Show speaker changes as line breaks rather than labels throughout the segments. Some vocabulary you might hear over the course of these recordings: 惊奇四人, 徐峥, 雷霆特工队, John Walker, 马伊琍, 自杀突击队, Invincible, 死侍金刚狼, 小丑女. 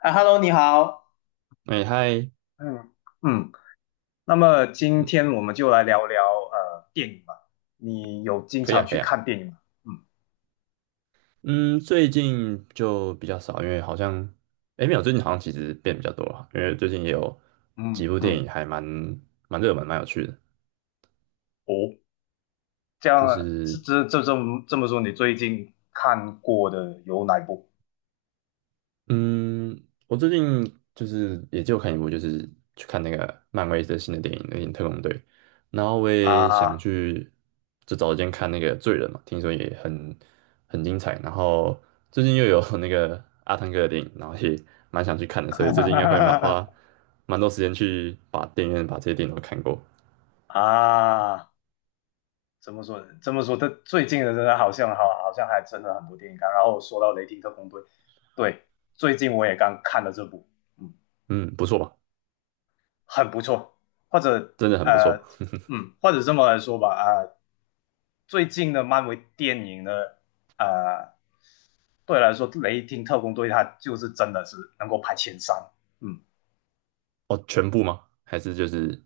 啊，Hello，你好。
哎嗨，
嗯嗯，那么今天我们就来聊聊电影吧。你有经
可以
常
啊，可
去
以啊。
看电影吗？嗯
嗯，最近就比较少，因为好像，哎，没有，最近好像其实变比较多了，因为最近也有几
嗯
部电
嗯，
影还蛮热门，蛮有趣的。
哦，这
就
样
是
这么说，你最近看过的有哪一部
嗯，我最近就是也就看一部，就是去看那个漫威的新的电影《那个特工队》，然后我也想
啊？
去，就找时间看那个《罪人》嘛，听说也很精彩。然后最近又有 那个阿汤哥的电影，然后也蛮想去看的，所以最近应该会蛮花 蛮多时间去把电影院把这些电影都看过。
啊，怎么说？这么说，他最近的真的好像好，好像还真的很多电影看。然后说到《雷霆特工队》，对，最近我也刚看了这部。嗯，
嗯，不错吧？
很不错，或者
真的很不错。
呃，或者这么来说吧，最近的漫威电影呢，啊，对我来说，《雷霆特工队》它就是真的是能够排前三，嗯，
哦，全部吗？还是就是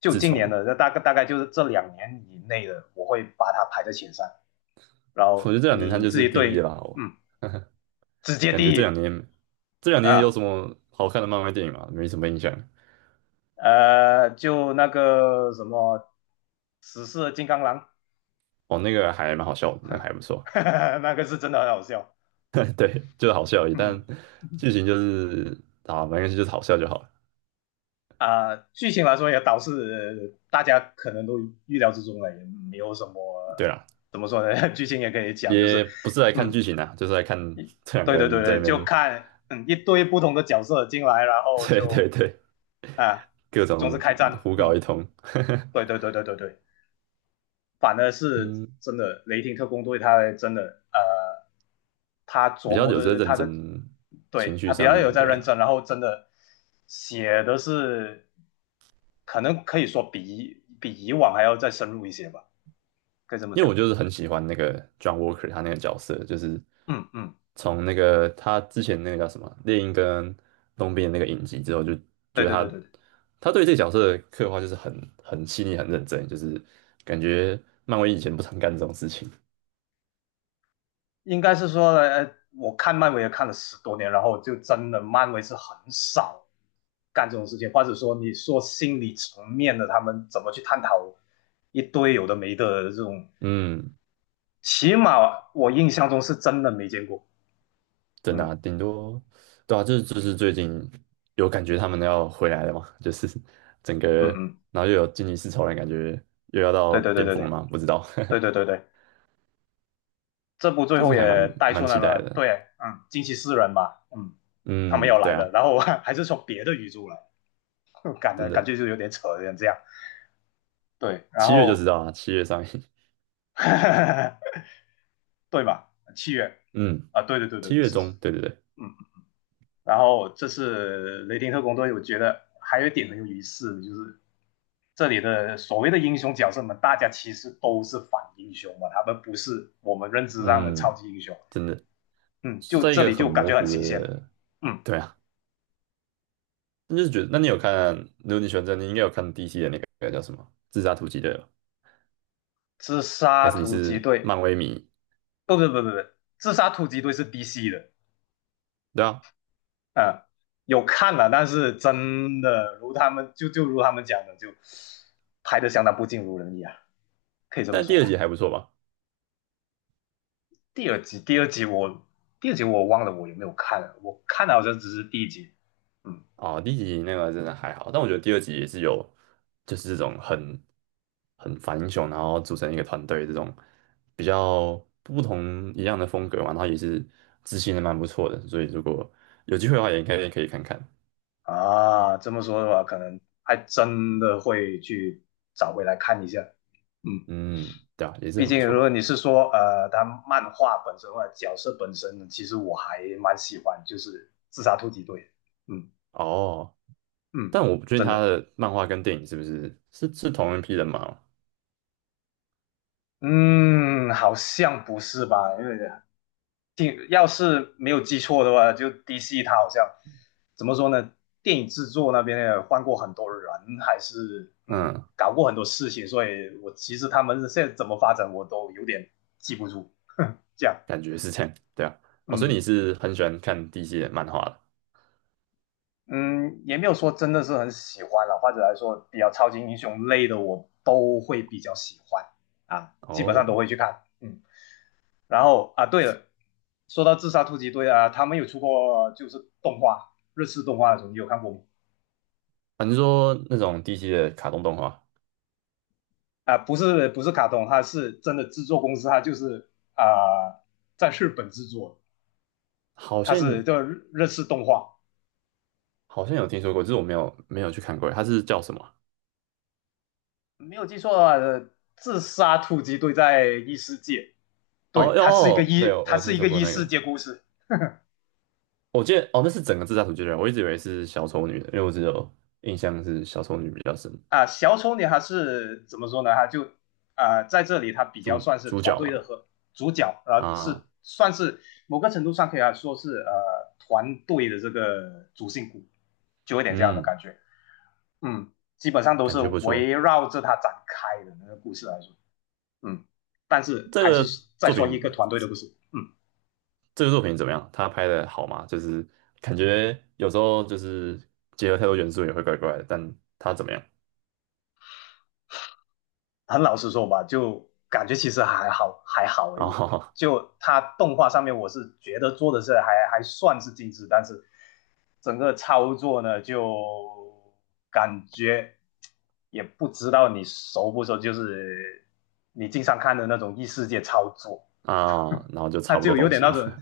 就
自
今
从？
年的，那大概就是这2年以内的，我会把它排在前三。然
我觉
后
得这两年他
你
就
自
是
己
第一了
对，
吧，我。
嗯，直接
感觉
第
这两
一
年这两年有什
啊，
么好看的漫威电影吗？没什么印象。
就那个什么，死侍金刚狼，
哦，那个还蛮好笑的，那个还不 错。
那个是真的很好笑，
对，就是好笑而已，但
嗯。
剧情就是啊，没关系，就是好笑就好了。
剧情来说也导致大家可能都预料之中了，也没有什么
对啦，
怎么说呢？剧情也可以讲，就是
也不是来看
嗯，
剧情啊，就是来看这两个
对对对
人在
对，
那
就
边，
看一堆不同的角色进来，然后
对对
就
对，
啊，
各
总是
种
开战，
胡搞
嗯，
一通。
对对对对对对。反而是
嗯，
真的雷霆特工队，他真的呃，他
比
琢
较
磨
有在
的
认
他
真
的，
情
对
绪
他比
上
较有
面，
在
对
认
啊。
真，然后真的写的是，可能可以说比以往还要再深入一些吧，可以这么
因为
讲。
我就是很喜欢那个 John Walker 他那个角色，就是
嗯嗯，
从那个他之前那个叫什么猎鹰跟冬兵的那个影集之后，就觉
对
得
对对对
他
对，
他对这个角色的刻画就是很细腻、很认真，就是感觉漫威以前不常干这种事情。
应该是说，我看漫威也看了10多年，然后就真的漫威是很少干这种事情，或者说你说心理层面的，他们怎么去探讨一堆有的没的这种，
嗯，
起码我印象中是真的没见过。
真的
嗯
啊，顶多对啊，就是最近有感觉他们要回来了嘛，就是整
嗯
个
嗯，
然后又有惊奇四超人，感觉又要
对
到
对对
巅
对
峰了
对
嘛，不知道，
对对对 对，这部最
就
后
是还蛮
也带出
蛮
来
期待
了，
的。
对，嗯，惊奇四人吧，嗯，他们
嗯，
要
对
来了，
啊。
然后还是从别的宇宙来，
真
感
的，
觉就有点扯，有点这样。对，然
七月就知
后
道啊，七月上映，
对吧？七月
嗯，
啊，对对对对
七
对，
月
是是，
中，对对对，
嗯。然后这次雷霆特工队，我觉得还有一点很有意思的，就是这里的所谓的英雄角色们，大家其实都是反英雄嘛，他们不是我们认知上的超
嗯，
级英雄。
真的
嗯，
是
就
在一
这
个
里
很
就感
模
觉很
糊
新鲜的，
的，
嗯，
对啊，那就是觉得，那你有看，如果你喜欢这样，你应该有看 DC 的那个叫什么《自杀突击队》吧？
自
还
杀
是你
突击
是
队，
漫威迷？
不不不不不，自杀突击队是 DC 的，
对啊，
啊、嗯有看了，但是真的如他们如他们讲的，就拍的相当不尽如人意啊，可以这么
但
说
第二
吧。
集还不错吧？
第二集，第二集我第二集我忘了我有没有看了，我看了好像只是第一集。嗯
哦，第一集那个真的还好，但我觉得第二集也是有，就是这种很反英雄，然后组成一个团队这种比较不同一样的风格嘛，然后也是执行的蛮不错的，所以如果有机会的话，也应该也可以看看。
啊，这么说的话，可能还真的会去找回来看一下。嗯，
嗯，对啊，也是
毕
很不
竟如果
错
你是说他漫画本身或者角色本身，呢，其实我还蛮喜欢，就是自杀突击队。嗯
哦。
嗯，
但我不确定
真
他
的。
的漫画跟电影是不是同一批人嘛？
嗯，好像不是吧？因为听，要是没有记错的话，就 DC 他好像怎么说呢？电影制作那边也换过很多人，还是
嗯，
搞过很多事情，所以我其实他们现在怎么发展我都有点记不住。这样，
感觉是这样，对啊。哦，所以
嗯
你是很喜欢看 DC 的漫画的
嗯，也没有说真的是很喜欢了，或者来说比较超级英雄类的我都会比较喜欢啊，基本上都
哦？
会去看。嗯，然后啊，对了，说到自杀突击队啊，他们有出过就是动画，日式动画的时候，你有看过吗？
反正说那种 DC 的卡通动画？
不是不是卡通，它是真的制作公司，它就是啊、呃在日本制作，
好
它
像
是叫日式动画。
好像有听说过，就是我没有去看过，它是叫什么啊？
没有记错的话，自杀突击队在异世界，对，
哦哟，哦对，我
它
有
是
听
一
说
个
过
异
那个，
世界故事
我记得哦，那是整个自杀突击队，我一直以为是小丑女的，因为我只有印象是小丑女比较深，
啊。小丑女还是怎么说呢？她就在这里她比较
主
算是
主
团
角
队的
嘛，
和主角，啊，
啊，
是算是某个程度上可以来说是团队的这个主心骨，就有点这样的
嗯，
感觉。嗯，基本上都
感
是
觉不错。
围绕着它展开的那个故事来说，嗯，但是
这
还是
个
再
作
说一个
品，
团队的故事，嗯，
这个作品怎么样？他拍的好吗？就是感觉有时候就是结合太多元素也会怪怪的，但他怎么样？
很老实说吧，就感觉其实还好，还好而
然
已。
后
就它动画上面，我是觉得做的是还算是精致，但是整个操作呢，就感觉也不知道你熟不熟，就是你经常看的那种异世界操作，
啊，然后就
它
差不多
就有
东
点
西
那
嘛。
种，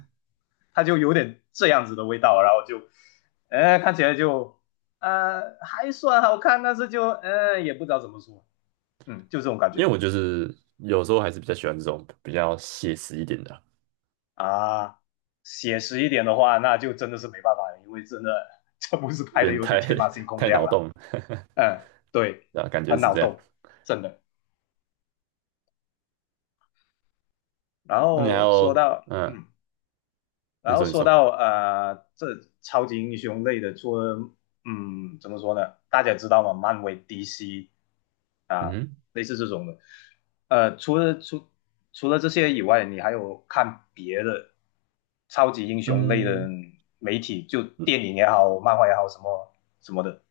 它就有点这样子的味道，然后就，看起来就，还算好看，但是就，也不知道怎么说，嗯，就这种感
因
觉
为我就是有时候还是比较喜欢这种比较写实一点的啊，
啊。写实一点的话，那就真的是没办法了，因为真的这不是
有
拍的
点
有点
太
天马行 空
太
这样
脑
啦。
洞了，
嗯，对，
对啊，感觉
很
是
脑
这样。
洞，真的。然
那你还
后说
有，
到，嗯，然
你
后
说你
说
说，
到这超级英雄类的，除了怎么说呢？大家知道吗？漫威、DC 啊，
嗯
类似这种的。呃，除了除除了这些以外，你还有看别的超级英雄类的
嗯，
媒体，就电影也好，漫画也好，什么什么的，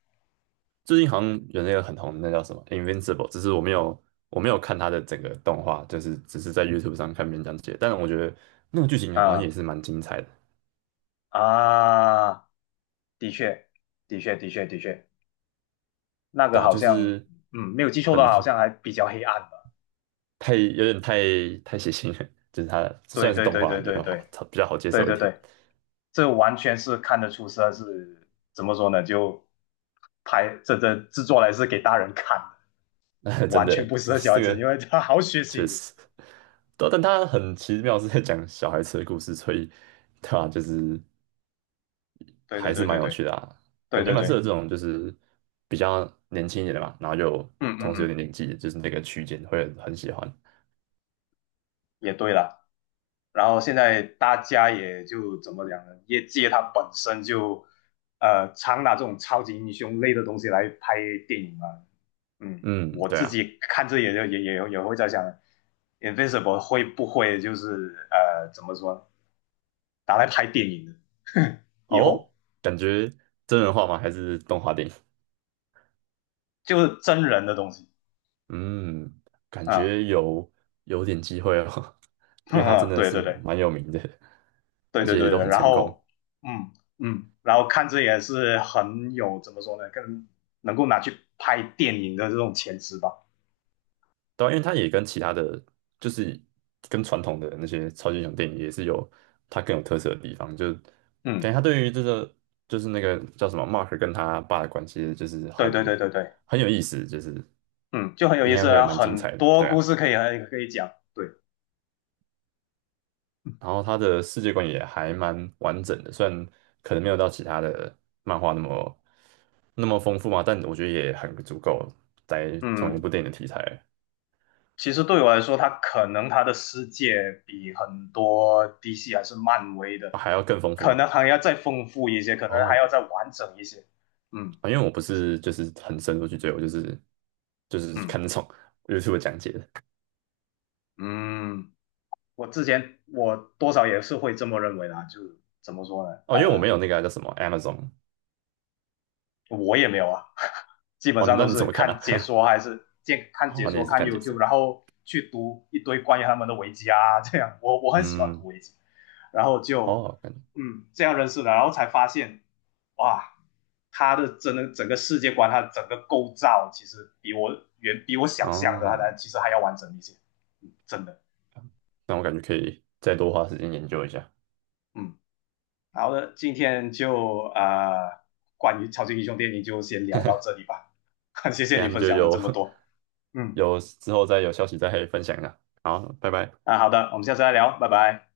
最近好像有那个很红的，那叫什么《Invincible》，只是我没有看它的整个动画，就是只是在 YouTube 上看别人讲解，但是我觉得那个剧情好像也
啊
是蛮精彩的，
啊，的确，的确，那个
对啊，
好
就
像
是
嗯，没有记错的
很
话，好像还比较黑暗吧。
太有点太血腥了，就是它虽
对
然是
对
动
对
画
对
比
对
较好，
对。
比较好接
对
受一
对
点。
对，这完全是看得出是怎么说呢？就这制作来是给大人看的，
真
完
的，
全不适
这
合小孩
这
子，
个
因为他好血
确
腥的。
实，对啊但他很奇妙是在讲小孩子的故事，所以对啊，就是
对对
还是
对对
蛮有
对
趣的啊，
对
感觉
对
蛮适合
对，
这种就是比较年轻一点的嘛，然后就
嗯嗯
同时有
嗯，
点年纪，就是那个区间会很喜欢。
也对了。然后现在大家也就怎么讲呢？业界它本身就常拿这种超级英雄类的东西来拍电影嘛。嗯，
嗯，
我
对
自
啊，
己看这也就也也也会在想，Invincible 会不会就是怎么说拿来拍电影的，以
哦，
后
感觉真人化吗？还是动画电影？
就是真人的东西，
嗯，感
啊、
觉有点机会哦，因为他真
嗯
的
对
是
对对
蛮有名的，
对
而
对
且
对，
都很
然
成功。
后嗯嗯，然后看这也是很有怎么说呢，更能够拿去拍电影的这种潜质吧，
对啊因为他也跟其他的，就是跟传统的那些超级英雄电影也是有它更有特色的地方，就感
嗯，
觉他对于这个就是那个叫什么 Mark 跟他爸的关系，就是
对对
很
对对对，
很有意思，就是
嗯，就很有
应
意
该
思
会
啊，
蛮精
很
彩的，
多
对
故
啊。
事可以讲，对，
然后他的世界观也还蛮完整的，虽然可能没有到其他的漫画那么丰富嘛，但我觉得也很足够，在同一
嗯，
部电影的题材，
其实对我来说，他可能他的世界比很多 DC 还是漫威的，
啊还要更丰富
可
嘛。
能还要再丰富一些，可能还
哦，
要再完整一些，嗯
啊，因为我不是就是很深入去追，我就是
嗯。
看那种 YouTube 讲解的。
嗯，我之前我多少也是会这么认为啦，就怎么说呢？
哦，因为我没有那个啊叫什么 Amazon。
我也没有啊，基本
哦，
上
那
都
你怎
是
么看呢、啊
看解
哦，你
说
也是
看
看解
YouTube，
说。
然后去读一堆关于他们的维基啊，这样我很喜欢读
嗯，
维基，然后就
哦，感觉
这样认识的，然后才发现哇，真的整个世界观，他的整个构造其实远比我想象的，他
哦，
其实还要完整一些，嗯真的，
那我感觉可以再多花时间研究一下，
嗯。好的，今天就关于超级英雄电影就先聊到这里吧。谢谢你
看
分
就
享了这
有
么多，嗯，
有之后再有消息再分享一下。好，拜拜。
啊，好的，我们下次再聊，拜拜。